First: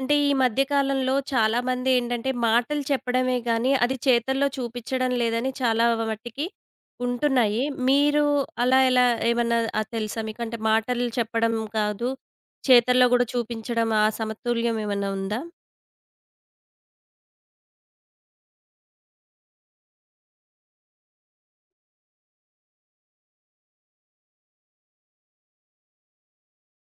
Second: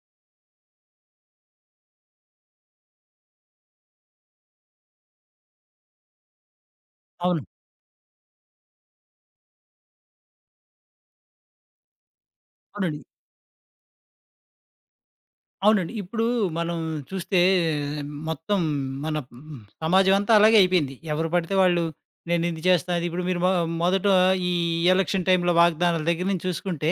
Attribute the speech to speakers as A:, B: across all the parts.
A: అంటే ఈ మధ్య కాలంలో చాలామంది ఏంటంటే మాటలు చెప్పడమే గానీ, అది చేతల్లో చూపిచ్చడం లేదని చాలా మట్టికి
B: అవును.
A: ఉంటున్నాయి. మీరు అలా ఎలా ఏమన్నా తెలుసా మీకు? అంటే మాటలు చెప్పడం కాదు,
B: అవునండి.
A: చేతల్లో గూడా చూపించడం ఆ సమతుల్యం ఏమన్నా ఉందా?
B: అవునండి. ఇప్పుడు మనం చూస్తే మొత్తం మన సమాజం అంతా అలాగే అయిపోయింది. ఎవరు పడితే వాళ్ళు నేను ఇది చేస్తా, అది ఇప్పుడు మీరు మొదట ఈ ఎలక్షన్ టైంలో వాగ్దానాల దగ్గర నుంచి చూసుకుంటే,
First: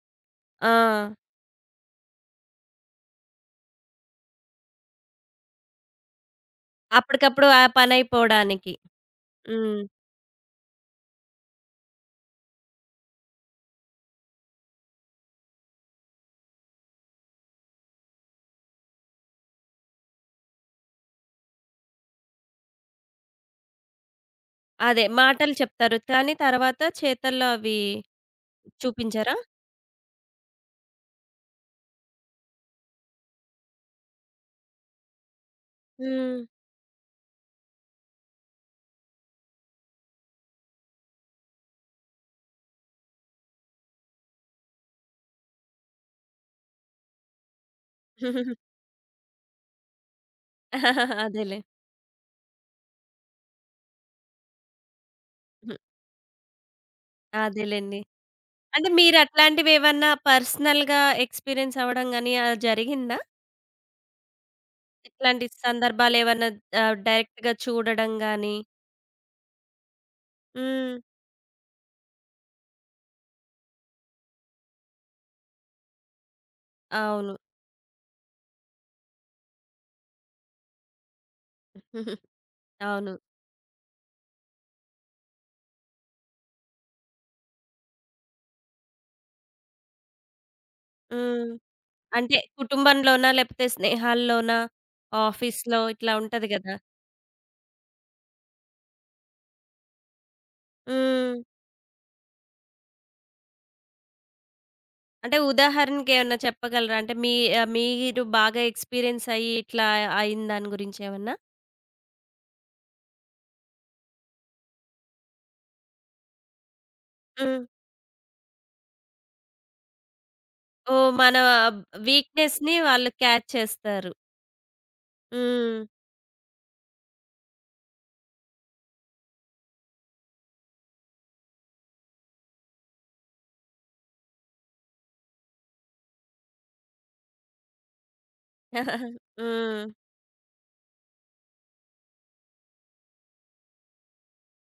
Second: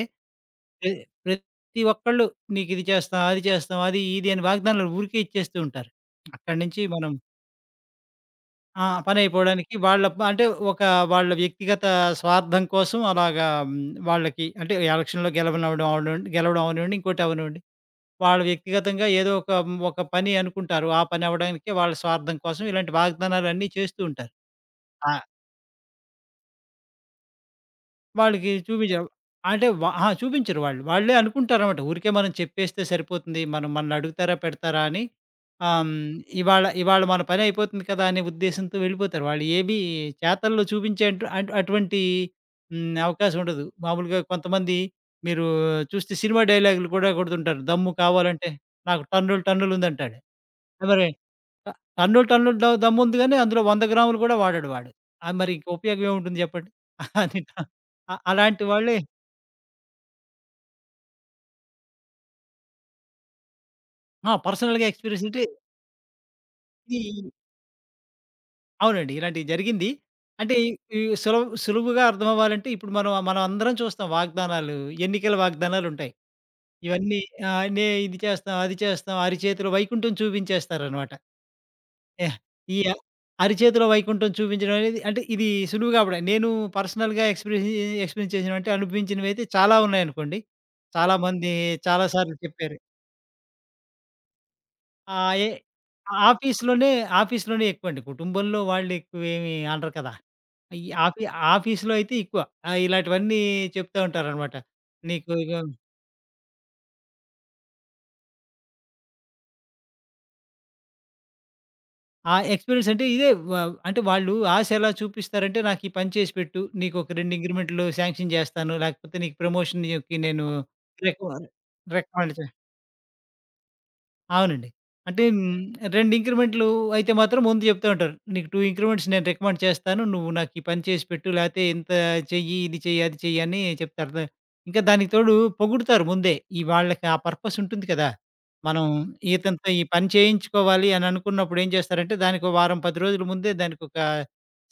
A: ఆ!
B: ప్ర ప్రతి ఒక్కళ్ళు నీకు ఇది చేస్తాం, అది చేస్తాం, అది ఇది అని వాగ్దానాలు ఊరికే ఇచ్చేస్తూ ఉంటారు. అక్కడి నుంచి మనం
A: అప్పటికప్పుడు ఆ పనైపోడానికి.
B: ఆ! పనైపోవడానికి
A: హ్మ్.
B: వాళ్ళ అంటే ఒక వాళ్ళ వ్యక్తిగత స్వార్థం కోసం అలాగా మ్, వాళ్ళకి అంటే ఎలక్షన్‌లో గెలవనివ్వడం అవనివ్వండి, గెలవడం అవనివ్వండి, ఇంకోటి అవనివ్వండి. వాళ్ళు వ్యక్తిగతంగా ఏదో ఒక ఒక పని అనుకుంటారు. ఆ పని అవ్వడానికే వాళ్ళ స్వార్థం కోసం ఇలాంటి వాగ్దానాలన్నీ చేస్తూ ఉంటారు.
A: అదే
B: ఆ!
A: మాటలు చెప్తారు. కానీ తర్వాత చేతల్లో అవి
B: వాళ్ళకి చూపించరు.
A: చూపించరా?
B: అంటే అహా! చూపించరు వాళ్ళు. వాళ్ళే అనుకుంటారన్నమాట. ఊరికే మనం చెప్పేస్తే సరిపోతుంది. మనం మనన్నడుగుతారా? పెడతారా? అని ఆహ్, హ్మ్.
A: హ్మ్.
B: ఇవాళ ఇవాళ మన పని అయిపోతుంది కదా! అనే ఉద్దేశంతో వెళ్ళిపోతారు. వాళ్ళు ఏవి చేతల్లో చూపించే అటు అటు అటువంటి అవకాశం ఉండదు. మామూలుగా కొంతమంది మీరు చూస్తే సినిమా డైలాగులు కూడా కొడుతుంటారు. దమ్ము కావాలంటే నాకు టన్నులు టన్నులుందంటాడు. ఎవరే
A: అదేలే.
B: అ టన్నులు, టన్నులు దమ్ముంది గానీ, అందులో 100 గ్రాములు గూడా వాడడు వాడు. మరి ఇంక
A: హ్మ్.
B: ఉపయోగం ఏముంటుంది జెప్పండి. అది ట-
A: అదేలెండి.
B: అ అలాంటి
A: అంటే
B: వాళ్ళే
A: మీరట్లాంటివేవన్నా పర్సనల్‌గా ఎక్స్‌పీరియన్స్ అవ్వడం గాని అలా జరిగిందా?
B: ఆ! పర్సనల్‌గా ఎక్స్‌పీరియన్స్ అంటే
A: ఇట్లాంటి సందర్భాలేవన్నా
B: ఈ
A: డైరెక్ట్‌గా చూడడం గాని?
B: అవునండి. ఇలాంటివి జరిగింది. అంటే ఈ
A: హ్మ్.
B: ఈ సులువుగా అర్థమవ్వాలంటే ఇప్పుడు మనం మనం అందరం చూస్తాం వాగ్దానాలు, ఎన్నికల వాగ్దానాలుంటాయి. ఇవన్నీ
A: అవును.
B: ఆహ్, నే ఇది చేస్తాం, అది చేస్తాం, అరిచేతిలో వైకుంఠం చూపించేస్తారనమాట. యాహ్! ఈ అ
A: అవును.
B: అరిచేతిలో వైకుంఠం చూపించడం అనేది అంటే ఇది సులువుగా అవ్వడం. నేను పర్సనల్‌గా ఎక్స్‌పీరియన్స్ ఎక్స్‌పీరియన్స్ చేసినవంటే అనుభవించినవైతే చాలా ఉన్నాయనుకోండి.
A: హ్మ్.
B: చాలామంది చాలా సార్లు
A: అంటే
B: చెప్పారు.
A: కుటుంబంలోనా? లేపోతే స్నేహాల్లోనా?
B: ఆహ్, ఏ
A: ఆఫీస్‌లో ఇట్లా ఉంటది గదా!
B: ఆఫీస్‌లోనే ఆఫీస్‌లోనే ఎక్కువండి. కుటుంబంలో వాళ్ళు ఎక్కువేమి అనరు కదా! ఈ ఆఫీ
A: హ్మ్.
B: ఆఫీస్‌లో అయితే ఎక్కువ. ఇలాంటివన్నీ చెప్తా ఉంటారనమాట. నీకు
A: అంటే
B: ఇగో
A: ఉదాహరణకేమన్నా చెప్పగలరా? అంటే మీ మీరు బాగా ఎక్స్‌పీరియన్స్ అయ్యి ఇట్లా అయింది దాని గురించేమన్నా?
B: ఆ ఎక్స్‌పీరియన్స్ అంటే ఇదే వ అంటే వాళ్ళు ఆశ ఎలా చూపిస్తారంటే, "నాకు ఈ పని చేసి పెట్టు. నీకు ఒక 2
A: హ్మ్.
B: ఇంక్రిమెంట్‌లు శాంక్షన్ చేస్తాను. లేకపోతే నీకు ప్రమోషన్‌కి నేను
A: ఓహ్!
B: రెక్
A: మన
B: వారు రికమెండ్ చే"
A: వీక్‌నెస్‌ని వాళ్ళు క్యాచ్ చేస్తారు.
B: అవునండి. అంటే హ్మ్,
A: హ్మ్.
B: 2 ఇంక్రిమెంట్లు అయితే మాత్రం ముందు చెప్తా ఉంటారు. "నీకు 2 ఇంక్రిమెంట్స్ నేను రికమెండ్ చేస్తాను. నువ్వు నాకు ఈ పని చేసి పెట్టు. లేతే ఇంత చెయ్యి, ఇది చెయ్యి, అది చెయ్యి" అని చెప్తారు. ఇంకా దానికి తోడు పొగుడుతారు ముందే. వాళ్ళకి ఆ పర్పస్ ఉంటుంది కదా! మనం
A: హ్మ్.
B: ఇతనితో ఈ పని చేయించుకోవాలి అని అనుకున్నప్పుడు ఏం చేస్తారంటే దానికి ఓ వారం, 10 రోజుల ముందే దానికొక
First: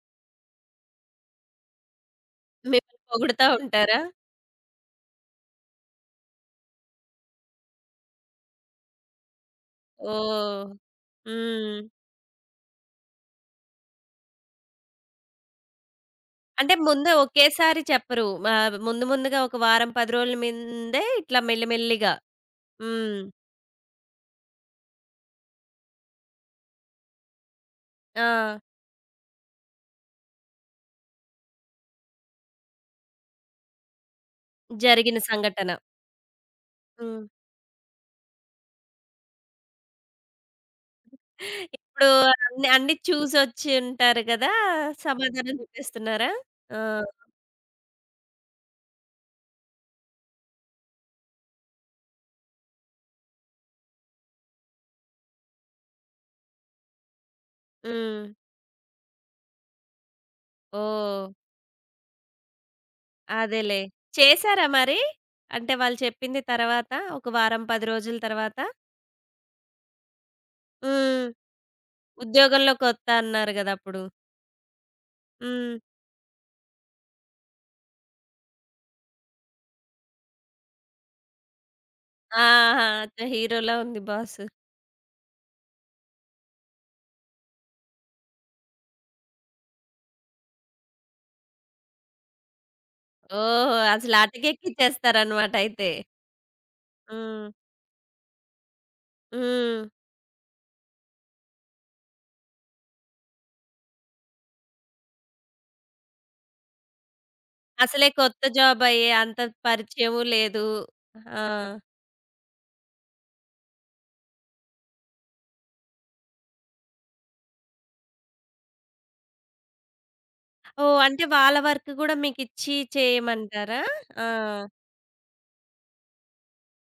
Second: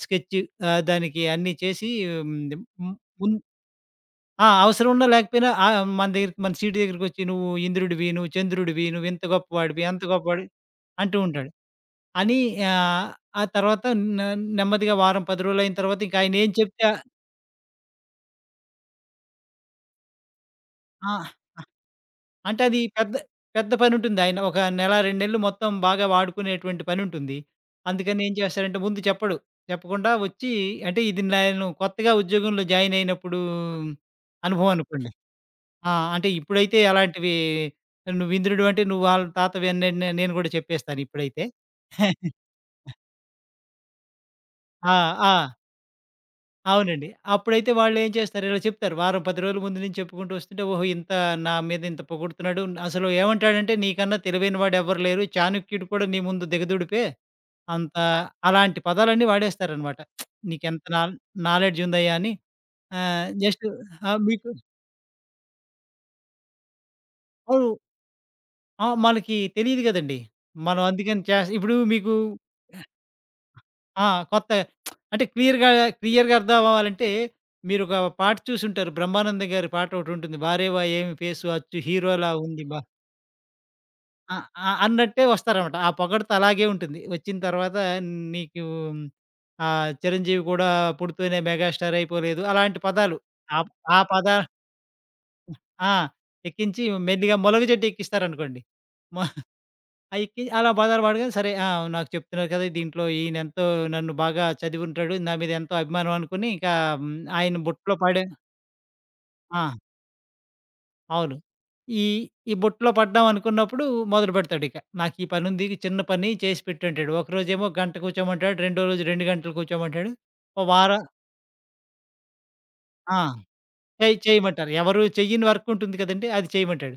B: స్కెచ్ దానికి అన్నీ చేసి హ్మ్,
A: మిమ్మల్ని
B: ము
A: పొగుడుతా ఉంటారా?
B: ఆ! అవసరం ఉన్నా లేకపోయినా మన దగ్గరికి మన సీటు దగ్గరికొచ్చి "నువ్వు ఇంద్రుడివి, నువ్వు చంద్రుడివి, నువ్వింత గొప్పవాడివి, అంత గొప్పవాడివి"
A: ఓహ్!
B: అంటూ ఉంటాడు.
A: హ్మ్.
B: అని ఆహ్, ఆ తర్వాత న నెమ్మదిగా వారం, 10 రోజులయిన తర్వాత ఇంక ఆయనేం
A: అంటే
B: చెప్తే ఆ!
A: ముందు ఒకేసారి చెప్పరు. మా ముందు ముందుగా ఒక వారం, 10 రోజుల ముందే
B: ఆ,
A: ఇట్లా మెల్లిమెల్లిగా.
B: అంటే అది పెద్ద
A: హ్మ్.
B: పెద్ద పనుంటుంది. ఆయన ఒక నెల, 2 నెలలు మొత్తం బాగా వాడుకునేటువంటి పనుంటుంది. అందుకని
A: ఆ!
B: ఏం చేస్తాడంటే ముందు చెప్పడు. చెప్పకుండా వచ్చి అంటే ఇది నేను కొత్తగా ఉద్యోగంలో జాయిన్ అయినప్పుడు అనుభవం అనుకోండి.
A: జరిగిన సంఘటన.
B: ఆ! అంటే ఇప్పుడైతే
A: హ్మ్.
B: అలాంటివి నువ్వింద్రుడివి అంటే నువ్వు వాళ్ళ తాతవి అని నేను గూడా చెప్పేస్తాను ఇప్పుడైతే.
A: ఇప్పుడు అన్ని అన్ని చూసొచ్చి ఉంటారు కదా!
B: ఆ! ఆ!
A: సమాధానం చెప్పేస్తున్నారా? ఆ!
B: అవునండి. అప్పుడైతే వాళ్ళేం చేస్తారు ఇలా చెప్తారు. వారం 10 రోజుల ముందు నుంచి చెప్పుకుంటూ వస్తుంటే, ఓహో! నా మీద ఇంత పొగుడుతున్నాడు. అసలు ఏమంటాడంటే నీకన్నా తెలివైన వాడెవ్వరు లేరు. చాణక్యుడు కూడా నీ ముందు దిగదుడిపే. అంత
A: హ్మ్.
B: అలాంటి పదాలన్నీ వాడేస్తారనమాట. నీకెంత నాల్
A: ఓహ్!
B: నాలెడ్జ్ ఉందయ్యా అని. ఆహ్, జస్ట్
A: అదేలే.
B: ఆహ్, మీకు
A: చేసారా మరి? అంటే వాళ్ళు చెప్పింది తర్వాత ఒక వారం,
B: అవును.
A: 10 రోజుల తర్వాత?
B: ఆ! మనకి తెలీదు గదండీ. మనం అందుకని
A: హ్మ్.
B: ఇప్పుడు మీకు
A: ఉద్యోగంలో కొత్త అన్నారు గదా! అప్పుడు.
B: ఆ! కొత్తగా అంటే క్లియర్‌గా,
A: హ్మ్.
B: క్లియర్‌గా అర్థమవ్వాలంటే మీరొక పాట చూసుంటారు. బ్రహ్మానందం గారి పాటొకటుంటుంది. 'బారేవా ఏమి ఫేసు అచ్చు హీరోలా ఉంది బా'
A: ఆహా! అచ్చా! హీరోలా ఉంది
B: ఆ!
A: బాసు.
B: ఆ! అన్నట్టే వస్తారనమాట. ఆ పొగడ్త అలాగే ఉంటుంది. వచ్చిన తర్వాత నీకు 'చిరంజీవి కూడా పుడుతూనే మెగాస్టార్ అయిపోలేదు' అలాంటి పదాలు. ఆ
A: ఓహ్!
B: ఆ
A: అసలు
B: పద
A: అటకెక్కిచ్చేస్తారన్నమాట అయితే.
B: ఆ! ఎక్కించి మెల్లిగా
A: హ్మ్.
B: 'మొలగ చెట్టు' ఎక్కిస్తారనుకోండి. మొ
A: హ్మ్.
B: అయి ఎక్కి అలా బజారు పడగా సరే ఆ! నాకు చెప్తున్నారు కదా! దీంట్లో ఈయనెంతో నన్ను బాగా చదివుంటాడు. నా మీద ఎంతో అభిమానం అనుకుని ఇంకా హ్మ్, ఆయన బుట్టలో
A: అసలే
B: పడే
A: కొత్త జాబ్ అయ్యే అంత
B: ఆ!
A: పరిచయము లేదు.
B: అవును.
A: ఆ!
B: ఈ ఈ బుట్టలో పడ్డాం అనుకున్నప్పుడు మొదలుపెడతాడిక. నాకు ఈ పనుంది. చిన్న పని చేసి పెట్టు అంటాడు. ఒకరోజేమో గంట కూర్చోమంటాడు. రెండో రోజు 2 గంటలు కూర్చోమంటాడు. ఓ వార
A: ఓహ్! అంటే వాళ్ళ వర్క్ గూడా మీకిచ్చి
B: ఆ!
A: చేయమంటారా? ఆ!
B: చేయమంటారు. ఎవరు చెయ్యని వర్క్ ఉంటుంది కదండీ! అది చేయమంటాడు.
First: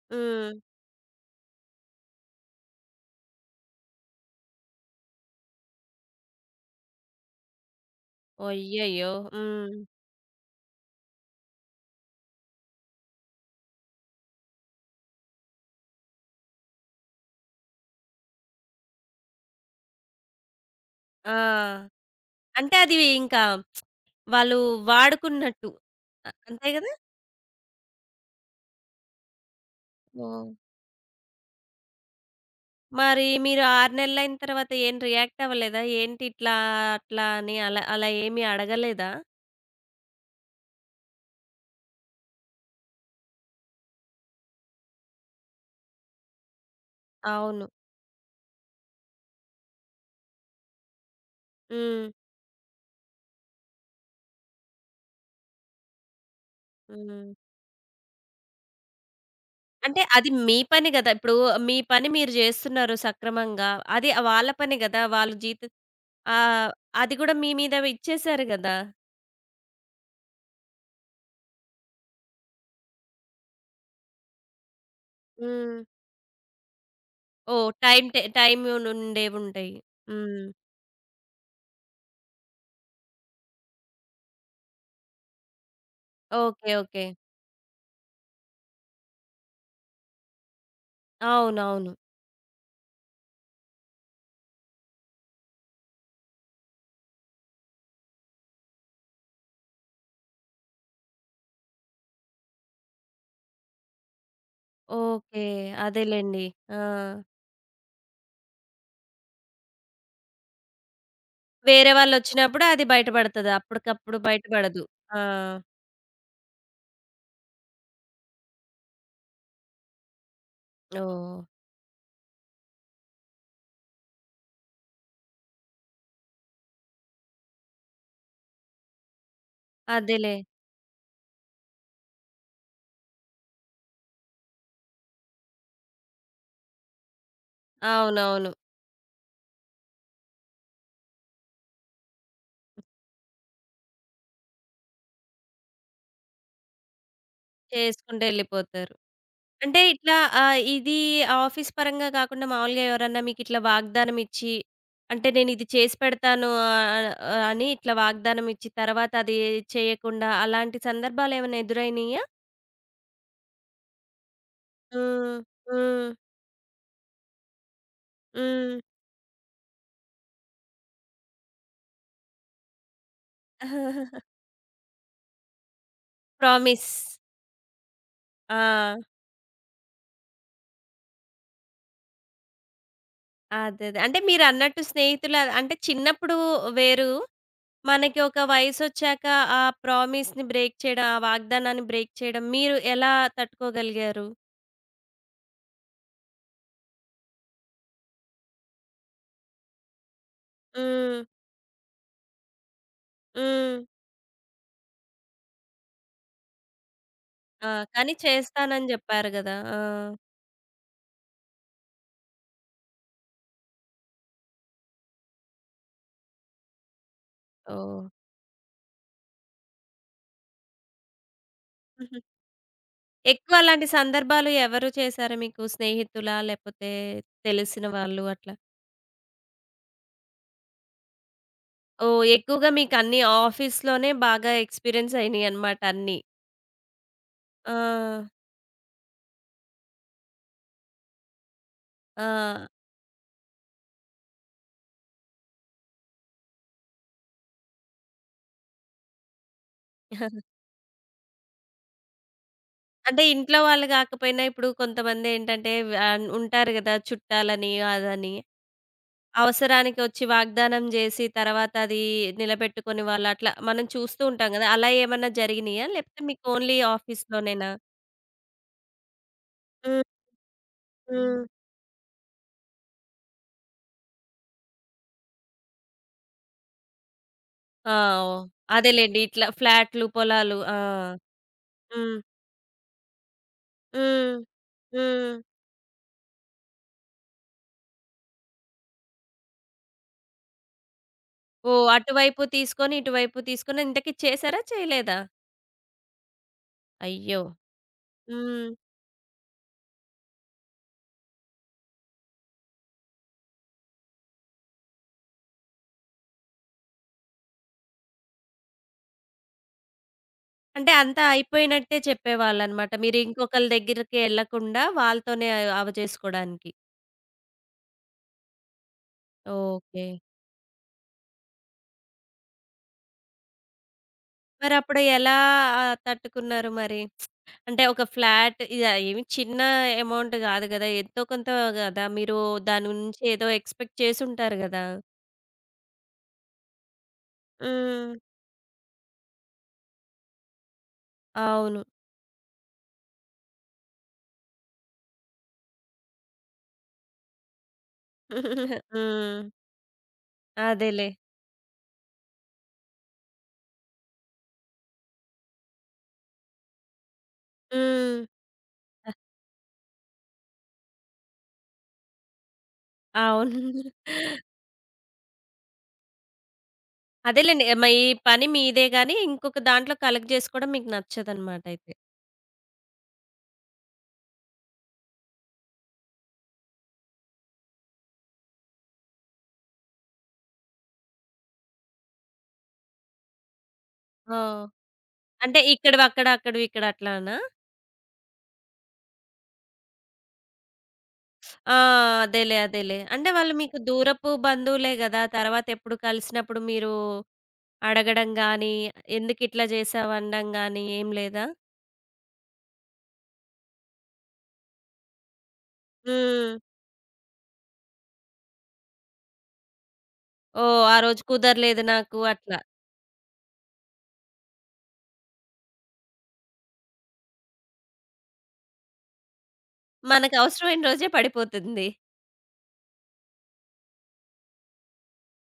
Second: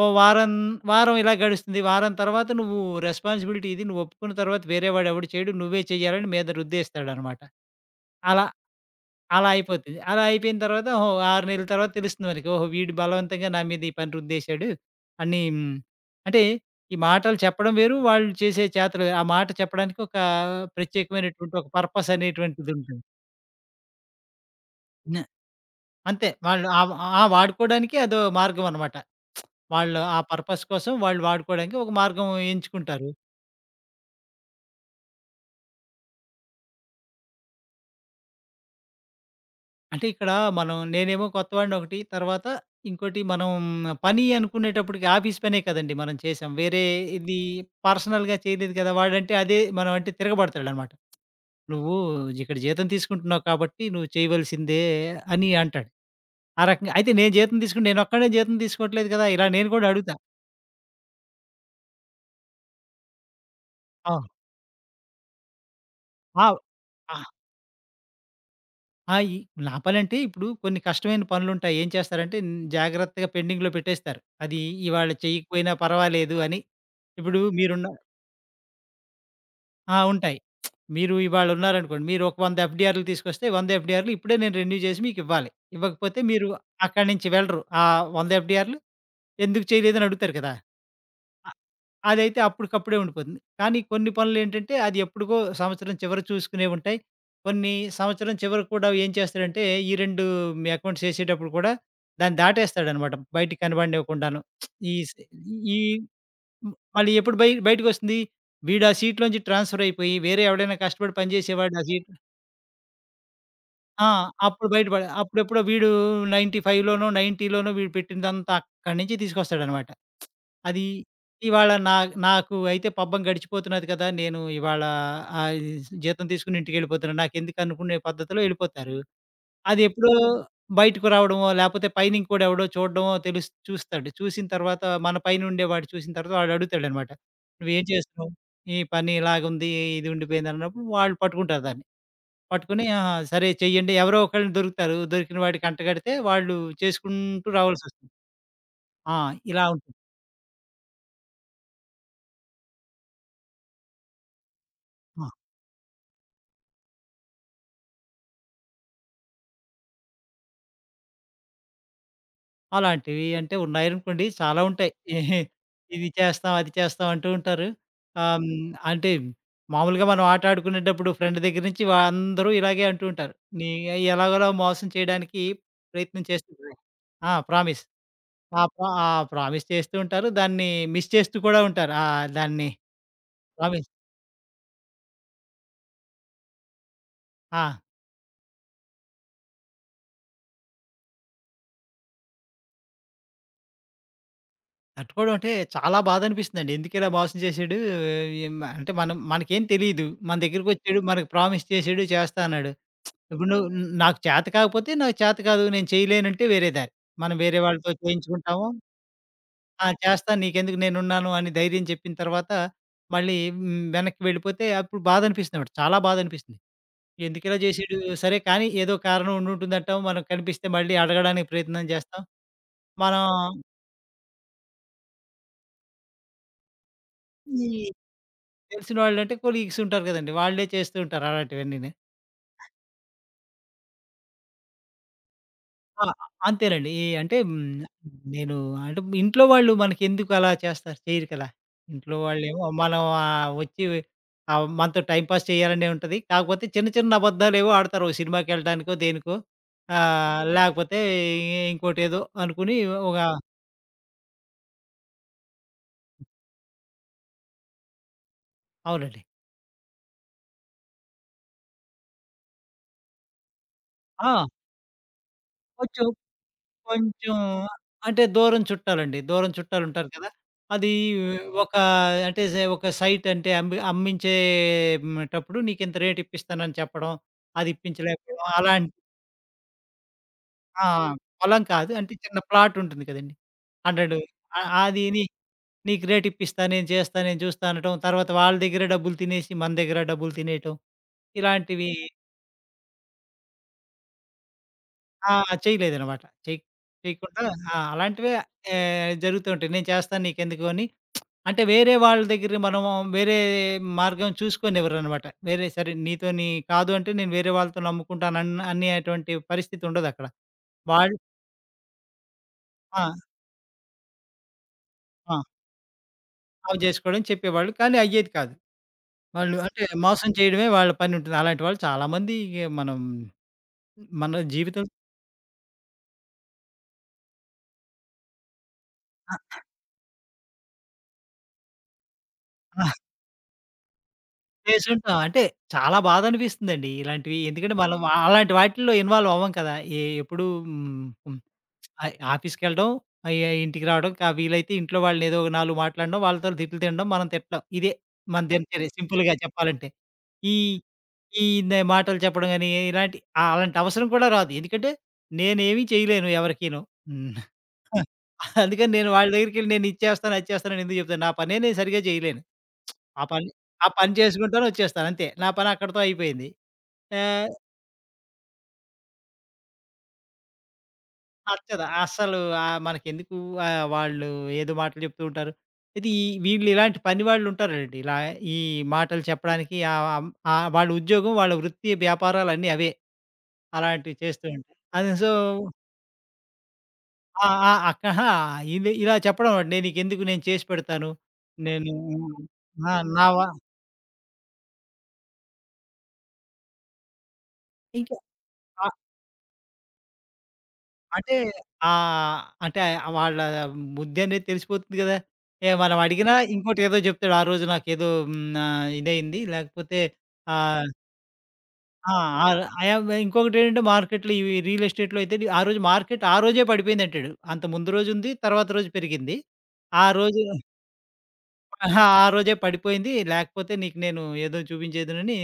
B: ఓ
A: హ్మ్.
B: వారం వారం ఇలా గడుస్తుంది. వారం తర్వాత నువ్వు రెస్పాన్సిబిలిటీ ఇది. నువ్వు ఒప్పుకున్న తర్వాత వేరే వాడెవడు చేయడు. నువ్వే చెయ్యాలని మీద రుద్దేస్తాడనమాట. అలా
A: అయ్యయ్యో!
B: అలా
A: హ్మ్.
B: అయిపోతుంది. అలా అయిపోయిన తర్వాత ఓహో! 6 నెలల తర్వాత తెలుస్తుంది మనకి. ఓహో! వీడు బలవంతంగా నా మీద ఈ పని రుద్దేశాడు అని అంటే ఈ మాటలు చెప్పడం వేరు. వాళ్ళు చేసే చేతలు వేరు. ఆ మాట చెప్పడానికి ఒక ప్రత్యేకమైనటువంటి ఒక
A: ఆ!
B: పర్పస్
A: అంటే అది
B: అనేటువంటిదుంటుంది.
A: ఇంకా వాళ్ళు
B: న
A: వాడుకున్నట్టు.
B: అంతే.
A: అ
B: వాళ్ళు
A: అంతే
B: ఆ
A: గదా!
B: ఆ వాడుకోవడానికి అదో మార్గమనమాట. వాళ్ళు ఆ
A: ఓహ్!
B: పర్పస్ కోసం వాళ్ళు వాడుకోవడానికి ఒక మార్గం ఎంచుకుంటారు.
A: మరి మీరు 6 నెలలయిన తర్వాత ఏం రియాక్ట్ అవ్వలేదా? ఏంటి ఇట్లా, అట్లా అని అలా, అలా ఏమి అడగలేదా?
B: అంటే ఇక్కడ నేనేమో కొత్తవాడిని ఒకటి, తర్వాత ఇంకోటి మనం పని అనుకునేటప్పటికి ఆఫీస్ పనే కదండీ మనం చేసాం. వేరే ఇది
A: అవును.
B: పర్సనల్‌గా చేయలేదు కదా! వాడంటే అదే మనం అంటే తిరగబడతాడనమాట. "నువ్వు
A: హ్మ్.
B: ఇక్కడ జీతం తీసుకుంటున్నావు కాబట్టి నువ్వు చేయవలసిందే" అని అంటాడు. ఆ రకంగా అయితే నేను
A: హ్మ్.
B: జీతం తీసుకుంటే నేనొక్కడినే జీతం తీసుకోవట్లేదు కదా! ఇలా నేను కూడా
A: అంటే
B: అడుగుతా.
A: అది మీ పని గదా! ఇప్పుడు మీ పని మీరు జేస్తున్నారు సక్రమంగా. అది
B: ఆ!
A: వాళ్ళ పని గదా!
B: ఆ!
A: ఆహ్, అది
B: ఆ!
A: గూడా మీ మీద ఇచ్చేసారు గదా!
B: ఆ! నా పనంటే ఇప్పుడు కొన్ని కష్టమైన పనులుంటాయి. ఏం చేస్తారంటే జాగ్రత్తగా పెండింగ్‌లో పెట్టేస్తారు. అది ఇవాళ చేయకపోయినా
A: హ్మ్.
B: పర్వాలేదు అని. ఇప్పుడు
A: ఓహ్!
B: మీరున్న
A: టైమ్ నుండేవుంటాయి.
B: ఆ! ఉంటాయి.
A: హ్మ్.
B: మీరు ఇవాళ ఉన్నారనుకోండి. మీరు ఒక 100 ఎఫ్‌డిఆర్‌లు తీసుకొస్తే 100 ఎఫ్‌డిఆర్‌లు ఇప్పుడే నేను రెన్యూ చేసి మీకివ్వాలి. ఇవ్వకపోతే మీరు
A: ఓకే. ఓకే.
B: అక్కడి నుంచి వెళ్ళరు. ఆ 100 ఎఫ్‌డిఆర్‌లు ఎందుకు చేయలేదని అడుగుతారు కదా!
A: అవునవును.
B: అదైతే అప్పటికప్పుడే ఉండిపోతుంది. కానీ కొన్ని పనులేంటంటే, అది ఎప్పుడుకో సంవత్సరం చివర చూసుకునేవి ఉంటాయి. కొన్ని సంవత్సరం చివరకు కూడా ఏం చేస్తాడంటే, 2 మీ అకౌంట్స్ ఏసేటప్పుడు కూడా దాన్ని దాటేస్తాడనమాట. బయటికి కనబడనివ్వకుండాను. ఈ స్
A: ఓకే.
B: ఈ
A: అదేలెండి.
B: హ్మ్.
A: ఆ!
B: మళ్ళీ ఎప్పుడు బయటికొస్తుంది? వీడా సీట్‌లోంచి ట్రాన్స్‌ఫర్ అయిపోయి, వేరే ఎవడైనా కష్టపడి పనిజేసేవాడు ఆ
A: వేరే
B: సీట్
A: వాళ్ళొచ్చినప్పుడు అది బయటపడతది.
B: ఆ!
A: అప్పటికప్పుడు
B: అప్పుడు
A: బయటపడదు.
B: బయట పడ
A: ఆ!
B: అప్పుడెప్పుడో వీడు 95 లోనో, 90 లోనో వీడు పెట్టినదంతా అక్కడి నుంచి తీసుకొస్తాడనమాట. అది
A: ఓహ్!
B: ఇవాళ నాకు అయితే పబ్బం గడిచిపోతున్నది కదా! నేను ఇవాళ ఆహ్, జీతం తీసుకొని ఇంటికెళ్ళిపోతున్నాను. నాకెందుకు అనుకునే పద్ధతిలో ఎళ్ళిపోతారు. అది ఎప్పుడో
A: అదేలే.
B: బయటకు రావడమో, లేపోతే పైన ఇంకోడు ఎవడో చూడడమో చూస్తాడు. చూసిన తర్వాత మన పైన ఉండేవాడు చూసిన తర్వాత వాడు అడుగుతాడనమాట. "నువ్వేం చేస్తున్నావు?
A: అవునవును.
B: ఈ పని ఇలాగుంది, ఇది ఉండిపోయింది" అన్నప్పుడు వాళ్ళు పట్టుకుంటారు దాన్ని. పట్టుకొని ఆహా! సరే చెయ్యండి. ఎవరో ఒకళ్ళు దొరుకుతారు. దొరికిన వాడికి అంటగడితే వాళ్ళు చేసుకుంటూ రావాల్సొస్తుంది.
A: చేసుకుంటూ ఎళ్ళిపోతారు.
B: ఆ! ఇలా
A: అంటే
B: ఉంటుంది.
A: ఇట్లా ఇది ఆఫీస్ పరంగా కాకుండా మామూలుగా ఎవరన్నా మీకిట్లా వాగ్దానం ఇచ్చి,
B: ఆ!
A: అంటే నేనిది చేసి పెడతాను ఆహ్, ఆహ్, అని ఇట్లా వాగ్దానం ఇచ్చి తర్వాత అది చేయకుండా అలాంటి సందర్భాలేమైనా ఎదురైనీయా?
B: అలాంటివి అంటే ఉన్నాయనుకోండి. చాలా ఉంటాయి.
A: హ్మ్. హ్మ్.
B: ఇది చేస్తాం, అది చేస్తాం అంటూ ఉంటారు.
A: హ్మ్.
B: అంటే మామూలుగా మనం ఆట ఆడుకునేటప్పుడు ఫ్రెండ్ దగ్గర నుంచి అందరూ ఇలాగే అంటూ ఉంటారు. నీ ఎలాగోలా మోసం చేయడానికి ప్రయత్నం చేస్తుంటారు.
A: ప్రామిస్.
B: ఆ! ప్రామిస్.
A: ఆ!
B: ఆ! ప్రామిస్ చేస్తూ ఉంటారు. దాన్ని మిస్ చేస్తూ కూడా ఉంటారు. ఆ! దాన్ని
A: అదదే.
B: ప్రామిస్.
A: అంటే మీరన్నట్టు స్నేహితుల అంటే చిన్నప్పుడు వేరు.
B: ఆ!
A: మనకి ఒక వయసొచ్చాక ఆ ప్రామిస్‌ని బ్రేక్ చేయడం, ఆ వాగ్దానాన్ని బ్రేక్ చేయడం మీరు ఎలా తట్టుకోగలిగారు?
B: తట్టుకోవడం అంటే చాలా బాధనిపిస్తుందండి. ఎందుకిలా మోసం చేసాడు? ఏం అంటే మనం మనకేం తెలీదు. మన దగ్గరికొచ్చాడు,
A: హ్మ్.
B: మనకు ప్రామిస్ చేసాడు, చేస్తా అన్నాడు. ఇప్పుడు
A: హ్మ్.
B: నాకు చేత కాకపోతే, నాకు చేత కాదు, నేను చేయలేనంటే వేరే దారి. మనం వేరే
A: ఆ!
B: వాళ్ళతో
A: కానీ
B: చేయించుకుంటాము.
A: చేస్తానని జెప్పారు గదా! ఆ!
B: ఆ! చేస్తాను నీకెందుకు నేనున్నాను అని ధైర్యం చెప్పిన తర్వాత మళ్ళీ వెనక్కి వెళ్ళిపోతే అప్పుడు బాధనిపిస్తుందన్నమాట. చాలా బాధనిపిస్తుంది. ఎందుకిలా చేసాడు?
A: ఓహ్!
B: సరే కానీ ఏదో కారణం ఉండుంటుందంటాం. మనం కనిపిస్తే మళ్ళీ అడగడానికి ప్రయత్నం
A: హుహు.
B: చేస్తాం. మనం
A: ఎక్కువ అలాంటి సందర్భాలు ఎవరు చేశారు మీకు? స్నేహితులా? లేపోతే
B: ఈ
A: తెలిసిన వాళ్ళు అట్లా?
B: తెలిసిన వాళ్ళంటే కొలీగ్స్ ఉంటారు కదండీ! వాళ్ళే చేస్తూ ఉంటారు అలాంటివన్నీని.
A: ఓహ్! ఎక్కువగా మీకన్నీ ఆఫీస్‌లోనే బాగా ఎక్స్‌పీరియన్స్ అయినియనమాట
B: ఆ!
A: అన్నీ.
B: అంతేనండి.
A: ఆ!
B: నేను అంటే ఇంట్లో వాళ్ళు మనకెందుకు అలా చేస్తారు? చేయరు కదా! ఇంట్లో
A: ఆ!
B: వాళ్ళేమో మనం వచ్చి మనతో టైమ్ పాస్ చేయాలనే ఉంటది. కాకపోతే చిన్న చిన్న అబద్దాలేవో ఆడతారు. ఓ సినిమాకెళ్ళడానికో, దేనికో లేకపోతే ఇంకోటేదో అనుకుని ఒక
A: అంటే ఇంట్లో వాళ్ళు గాకపోయినా ఇప్పుడు కొంతమందేంటంటే వ్యాన్ ఉంటారు గదా! చుట్టాలని అదని.
B: అవునండి.
A: అవసరానికి వచ్చి వాగ్దానం జేసి, తర్వాత అది నిలబెట్టుకొని వాళ్ళు అట్లా మనం చూస్తూ
B: ఆ!
A: ఉంటాం గదా! అలా ఏమన్నా జరిగినియా?
B: కొంచెం
A: లేపోతే మీకు ఓన్లీ
B: కొంచెం
A: ఆఫీస్‌లోనేనా?
B: అంటే దూరం చుట్టాలండి. దూరం
A: హ్మ్.
B: చుట్టాలుంటారు కదా! అది
A: హ్మ్.
B: ఒక అంటే సే ఒక సైట్ అంటే అమ్మి అమ్మించేటప్పుడు నీకింత రేట్ ఇప్పిస్తానని చెప్పడం. అది
A: ఆ! ఓహ్!
B: ఇప్పించలేకపోవడం అలాంటి
A: అదేలెండి. ఇట్లా ఫ్లాట్లు, పొలాలు. ఆ!
B: ఆ! పొలం కాదు. అంటే
A: హ్మ్.
B: చిన్న ప్లాట్ ఉంటుంది కదండీ. 100
A: హ్మ్.
B: ఆ! అది
A: హ్మ్.
B: నీకు రేట్ ఇప్పిస్తా, నేను చేస్తా, నేను చూస్తా అనటం. తర్వాత వాళ్ళ దగ్గర డబ్బులు తినేసి మన దగ్గర డబ్బులు తినేయటం.
A: ఓహ్!
B: ఇలాంటివి
A: అటువైపు తీసుకొని, ఇటువైపు తీసుకొని ఇంతకి చేసారా? చేయలేదా?
B: ఆ! చేయలేదనమాట.
A: అయ్యో!
B: చేయకుండా ఆ! అలాంటివే
A: హ్మ్.
B: జరుగుతూ ఉంటాయి. నేను చేస్తాను నీకెందుకు అని అంటే వేరే వాళ్ళ దగ్గర మనం వేరే మార్గం చూసుకోనివ్వరనమాట. వేరే సరే నీతోని కాదు అంటే నేను వేరే వాళ్ళతో అనేటువంటి పరిస్థితి ఉండదక్కడ.
A: అంటే
B: వాళ్ళు
A: అంతా అయిపోయినట్టే చెప్పేవాళ్ళనమాట.
B: ఆ!
A: మీరు ఇంకొకళ్ళ దగ్గరికి ఎళ్ళకుండా
B: ఆ!
A: వాళ్ళతోనే అవ జేసుకోడానికి.
B: అవి జేసుకోవడం చెప్పేవాళ్ళు. కానీ అయ్యేది కాదు. వాళ్ళు అంటే
A: ఓకే.
B: మోసం చేయడమే వాళ్ళ పనుంటుంది. అలాంటి వాళ్ళు చాలామంది మనం మన జీవితం
A: మరప్పుడు ఎలా తట్టుకున్నారు మరి? అంటే ఒక ఫ్లాట్ ఇగ ఏమి చిన్న అమౌంట్ గాదు గదా! ఎంతో కొంత గదా! మీరు దాని
B: ఆ!
A: నుంచి ఏదో ఎక్స్‌పెక్ట్ చేసుంటారు గదా!
B: చేసుంటాం. అంటే చాలా బాధనిపిస్తుందండి ఇలాంటివి. ఎందుకంటే మనం
A: హ్మ్.
B: అలాంటి వాటిల్లో ఇన్వాల్వ్ అవ్వం కదా! ఎప్పుడూ హ్మ్.
A: అవును.
B: ఆఫీస్‌కెళ్ళడం, ఇంటికి రావడం. వీలైతే ఇంట్లో వాళ్ళని ఏదో ఒక నాలుగు మాట్లాడడం, వాళ్ళతో తిట్లు తినడం, మనం తిట్టడం. ఇదే మన దినచర్య సింపుల్‌గా
A: హ్మ్.
B: చెప్పాలంటే. ఈ
A: అదేలే.
B: ఈ నే మాటలు చెప్పడం గాని, ఇలాంటి అలాంటి అవసరం కూడా రాదు. ఎందుకంటే, నేనేమి చేయలేను ఎవరికీను. హ్మ్.
A: హ్మ్.
B: అందుకని నేను వాళ్ళ దగ్గరికెళ్ళి నేను ఇది చేస్తాను, అది చేస్తానని ఎందుకు చెప్తాను. నా పనే నేను సరిగ్గా చేయలేను. ఆ పని
A: అవును.
B: ఆ పని చేసుకుంటాను, వచ్చేస్తాను అంతే. నా పని అక్కడితో అయిపోయింది. ఆహ్
A: అదేలెండి. మ ఈ పని మీదే గానీ, ఇంకొక దాంట్లో కలెక్ట్ జేసుకోవడం మీకు నచ్చదనమాట
B: నచ్చదు.
A: అయితే.
B: అస్సలు మనకెందుకు వాళ్ళు ఏదో మాటలు చెప్తూ ఉంటారు. వీళ్ళు ఇలాంటి పని వాళ్ళుంటారండి. ఇలా ఈ మాటలు చెప్పడానికి ఆహ్, ఆహ్, ఆహ్, వాళ్ళ ఉద్యోగం, వాళ్ళ వృత్తి, వ్యాపారాలన్నీ అవే. అలాంటివి
A: ఆ!
B: చేస్తూ ఉంటారు. అది సో
A: అంటే ఇక్కడివి అక్కడ, అక్కడివి ఇక్కడ అట్లానా?
B: ఆ! ఆ! అక్క అహా! ఇది ఇలా చెప్పడం నేను నీకెందుకు నేను చేసి పెడతాను.
A: ఆ!
B: నేను
A: అదేలే.
B: ఆ!
A: అదేలే.
B: నా
A: అంటే
B: వ
A: వాళ్ళు మీకు దూరపు బంధువులే గదా! తర్వాతెప్పుడు కలిసినప్పుడు మీరు
B: ఇంకా
A: అడగడం గానీ, ఎందుకిట్లా జేశావనడం గానీ ఏం
B: అంటే
A: లేదా?
B: అంటే వాళ్ళ బుద్ధనేది తెలిసిపోతుంది గదా! ఏ మనం అడిగినా
A: హ్మ్.
B: ఇంకోటేదో జెప్తాడు. ఆ రోజు నాకేదో ఇదయింది లేకపోతే
A: ఓహ్!
B: ఆహ్,
A: ఆ రోజు కుదరలేదు
B: ఆ!
A: నాకు అట్లా.
B: ఆహ్, ఆహ్, ఇంకొకటేంటంటే మార్కెట్‌లో ఇవి రియల్ ఎస్టేట్‌లో అయితే ఆ రోజు మార్కెట్ ఆ రోజే పడిపోయిందంటాడు. అంత ముందు రోజుంది. తర్వాత రోజు పెరిగింది. ఆ రోజు
A: మనకవసరమైన రోజే పడిపోతుంది.
B: ఆ రోజే పడిపోయింది. లేకపోతే నీకు నేను ఏదో చూపించేదనని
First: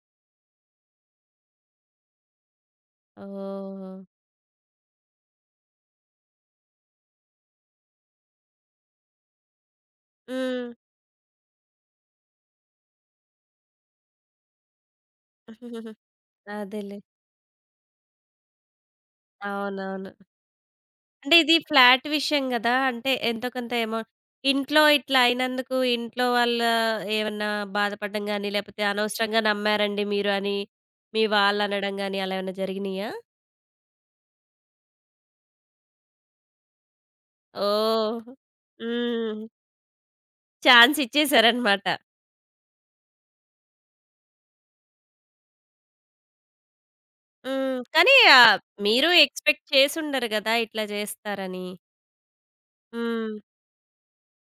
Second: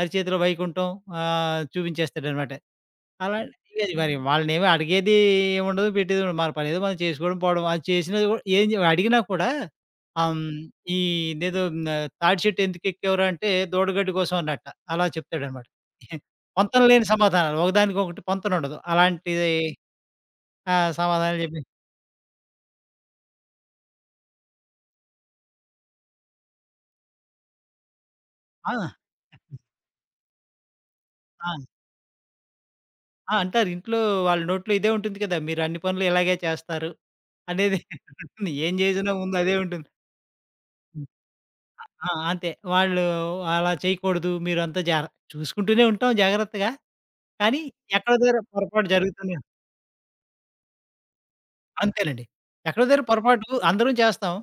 B: అరిచేతిలో వైకుంఠం చూపించేస్తాడనమాట. అలా అడిగేది
A: ఓహ్!
B: మరి వాళ్ళనేమి అడిగేది ఏముండదు, పెట్టేది ఉండదు. మన పనేదో మనం చేసుకోవడం, పోవడం. అది చేసినది గూడా ఏం జే అడిగినా కూడా ఆహ్, హ్మ్,
A: హ్మ్.
B: ఈ ఇదేదో న "తాటి చెట్టు ఎందుకెక్కావురా" అంటే దూడగడ్డి కోసం అన్నట్ట. అలా చెప్తాడనమాట. పొంతన
A: అదేలే.
B: లేని సమాధానాలు. ఒకదానికొకటి పొంతనుండదు. అలాంటిది
A: అవునవును.
B: ఆ!
A: అంటే
B: సమాధానాలు
A: ఇది
B: చెప్పి
A: ఫ్లాట్ విషయం గదా! అంటే ఎంతో కొంత అమౌంట్ ఇంట్లో ఇట్లా అయినందుకు ఇంట్లో వాళ్ళు ఏమన్నా బాధపడడం గాని,
B: ఆ!
A: లేపోతే అనవసరంగా నమ్మారండి మీరు అని మీ
B: ఆ!
A: వాళ్ళనడం గాని అలా ఏమన్నా జరిగినియా?
B: ఆ! అంటారు. ఇంట్లో వాళ్ళ నోట్లో ఇదే ఉంటుంది కదా! మీరన్ని పనులు ఇలాగే చేస్తారు అనేది
A: ఓహ్!
B: ఉంటుంది. ఏం చేసినా ముందు
A: హ్మ్.
B: అదే ఉంటుంది.
A: ఛాన్స్ ఇచ్చేసారనమాట.
B: ఆ! అంతే. వాళ్ళు అలా చేయకూడదు. మీరంతా చూసుకుంటూనే ఉంటాం జాగ్రత్తగా. కానీ
A: హ్మ్. కానీ
B: ఎక్కడో దగ్గర
A: ఆహ్,
B: పొరపాటు
A: మీరు
B: జరుగుతూనే
A: ఎక్స్‌పెక్ట్ చేసుండరు గదా! ఇట్లా జేస్తారని.
B: అంతేనండి. ఎక్కడో దగ్గర
A: హ్మ్.
B: పొరపాటు అందరం చేస్తాం.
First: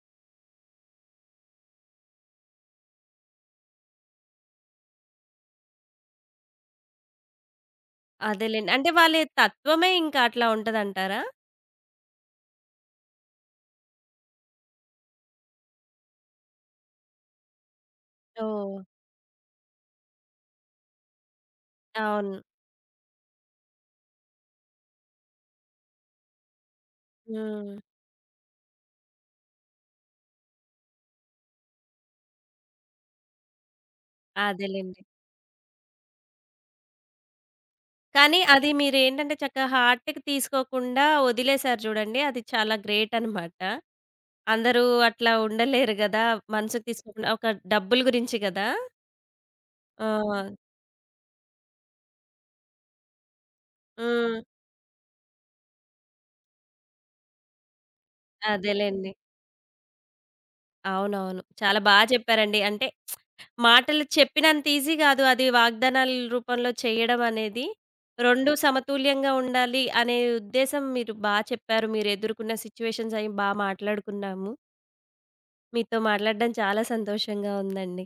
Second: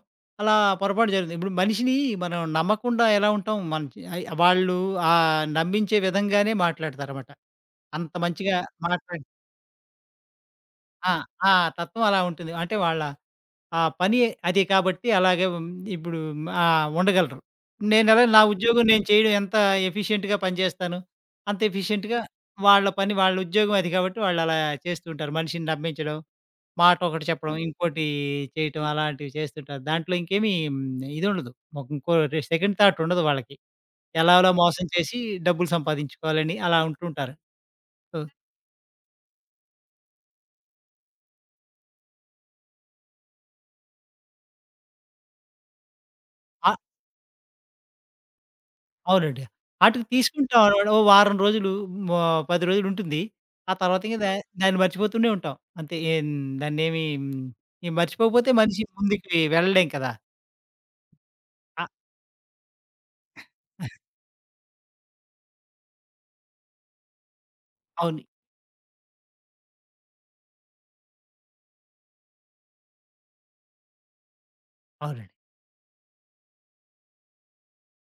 B: అలా పొరపాటు జరుగుతుంది. ఇప్పుడు మనిషిని మనం నమ్మకుండా ఎలా ఉంటాం? మనం చే అయి వాళ్ళు నమ్మించే విధంగానే మాట్లాడతారన్నమాట. అంత మంచిగా
A: అదేలెండి. అంటే వాళ్ళ
B: మాట్లాడి
A: తత్వమే ఇంకా అట్లా
B: ఆ!
A: ఉంటదంటారా?
B: ఆ తత్వం అలా ఉంటుంది. అంటే వాళ్ళ ఆ పని అది కాబట్టి అలాగే హ్మ్, ఇప్పుడు ఆ! ఉండగలరు. నేనెలా నా
A: ఓహ్!
B: ఉద్యోగం నేను చేయడం ఎంత ఎఫిషియెంట్‌గా పనిచేస్తాను, అంత ఎఫిషియెంట్‌గా
A: అవును.
B: వాళ్ళ పని వాళ్ళ ఉద్యోగం అది కాబట్టి వాళ్ళలా చేస్తూ ఉంటారు. మనిషిని నమ్మించడం, మాట ఒకటి చెప్పడం,
A: హ్మ్.
B: ఇంకోటి చేయటం అలాంటివి చేస్తుంటారు. దాంట్లో ఇంకేమి ఇదుండదు. ఇంకో సెకండ్ థాట్ ఉండదు వాళ్ళకి. ఎలాగోలా మోసం
A: అదేలెండి.
B: చేసి డబ్బులు సంపాదించుకోవాలని అలా ఉంటుంటారు. సో
A: కానీ అది మీరేంటంటే చక్కగా హార్ట్‌కి తీసుకోకుండా వదిలేసారు చూడండి. అది చాలా గ్రేట్ అనమాట. అందరూ అట్లా ఉండలేరు గదా! మనసుకు తీసుకోకుండా ఒక డబ్బుల గురించి గదా!
B: అవునండి.
A: ఆ!
B: ఆటికి తీసుకుంటాం. అన్నమాట. ఓ వారం రోజులు, మో 10 రోజులు ఉంటుంది. ఆ తర్వాత ఇంక
A: హ్మ్.
B: దాన్ని మర్చిపోతూనే ఉంటాం. అంతే ఏం దాన్నేమి హ్మ్, మర్చిపోకపోతే మనిషి
A: అదేలెండి.
B: ముందుకి వెళ్ళలేం కదా!
A: అవునవును. చాలా
B: ఆ!
A: బా చెప్పారండి. అంటే మాటలు చెప్పినంత ఈజీ గాదు. అది వాగ్దానాల రూపంలో చేయడం అనేది.
B: అవును.
A: 2 సమతుల్యంగా ఉండాలి అనే ఉద్దేశం మీరు బా చెప్పారు. మీరు ఎదుర్కొన్న సిట్యుయేషన్స్ అయి బా మాట్లాడుకున్నాము.
B: అవునండి.
A: మీతో మాట్లాడడం చాలా సంతోషంగా ఉందండి.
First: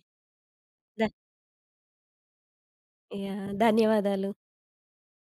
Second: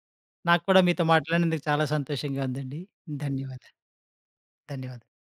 B: నాకు కూడా మీతో
A: ధ
B: మాట్లాడినందుకు చాలా సంతోషంగా ఉందండి.
A: యాహ్!
B: ధన్యవాదాలు.
A: ధన్యవాదాలు.
B: ధన్యవాదాలు.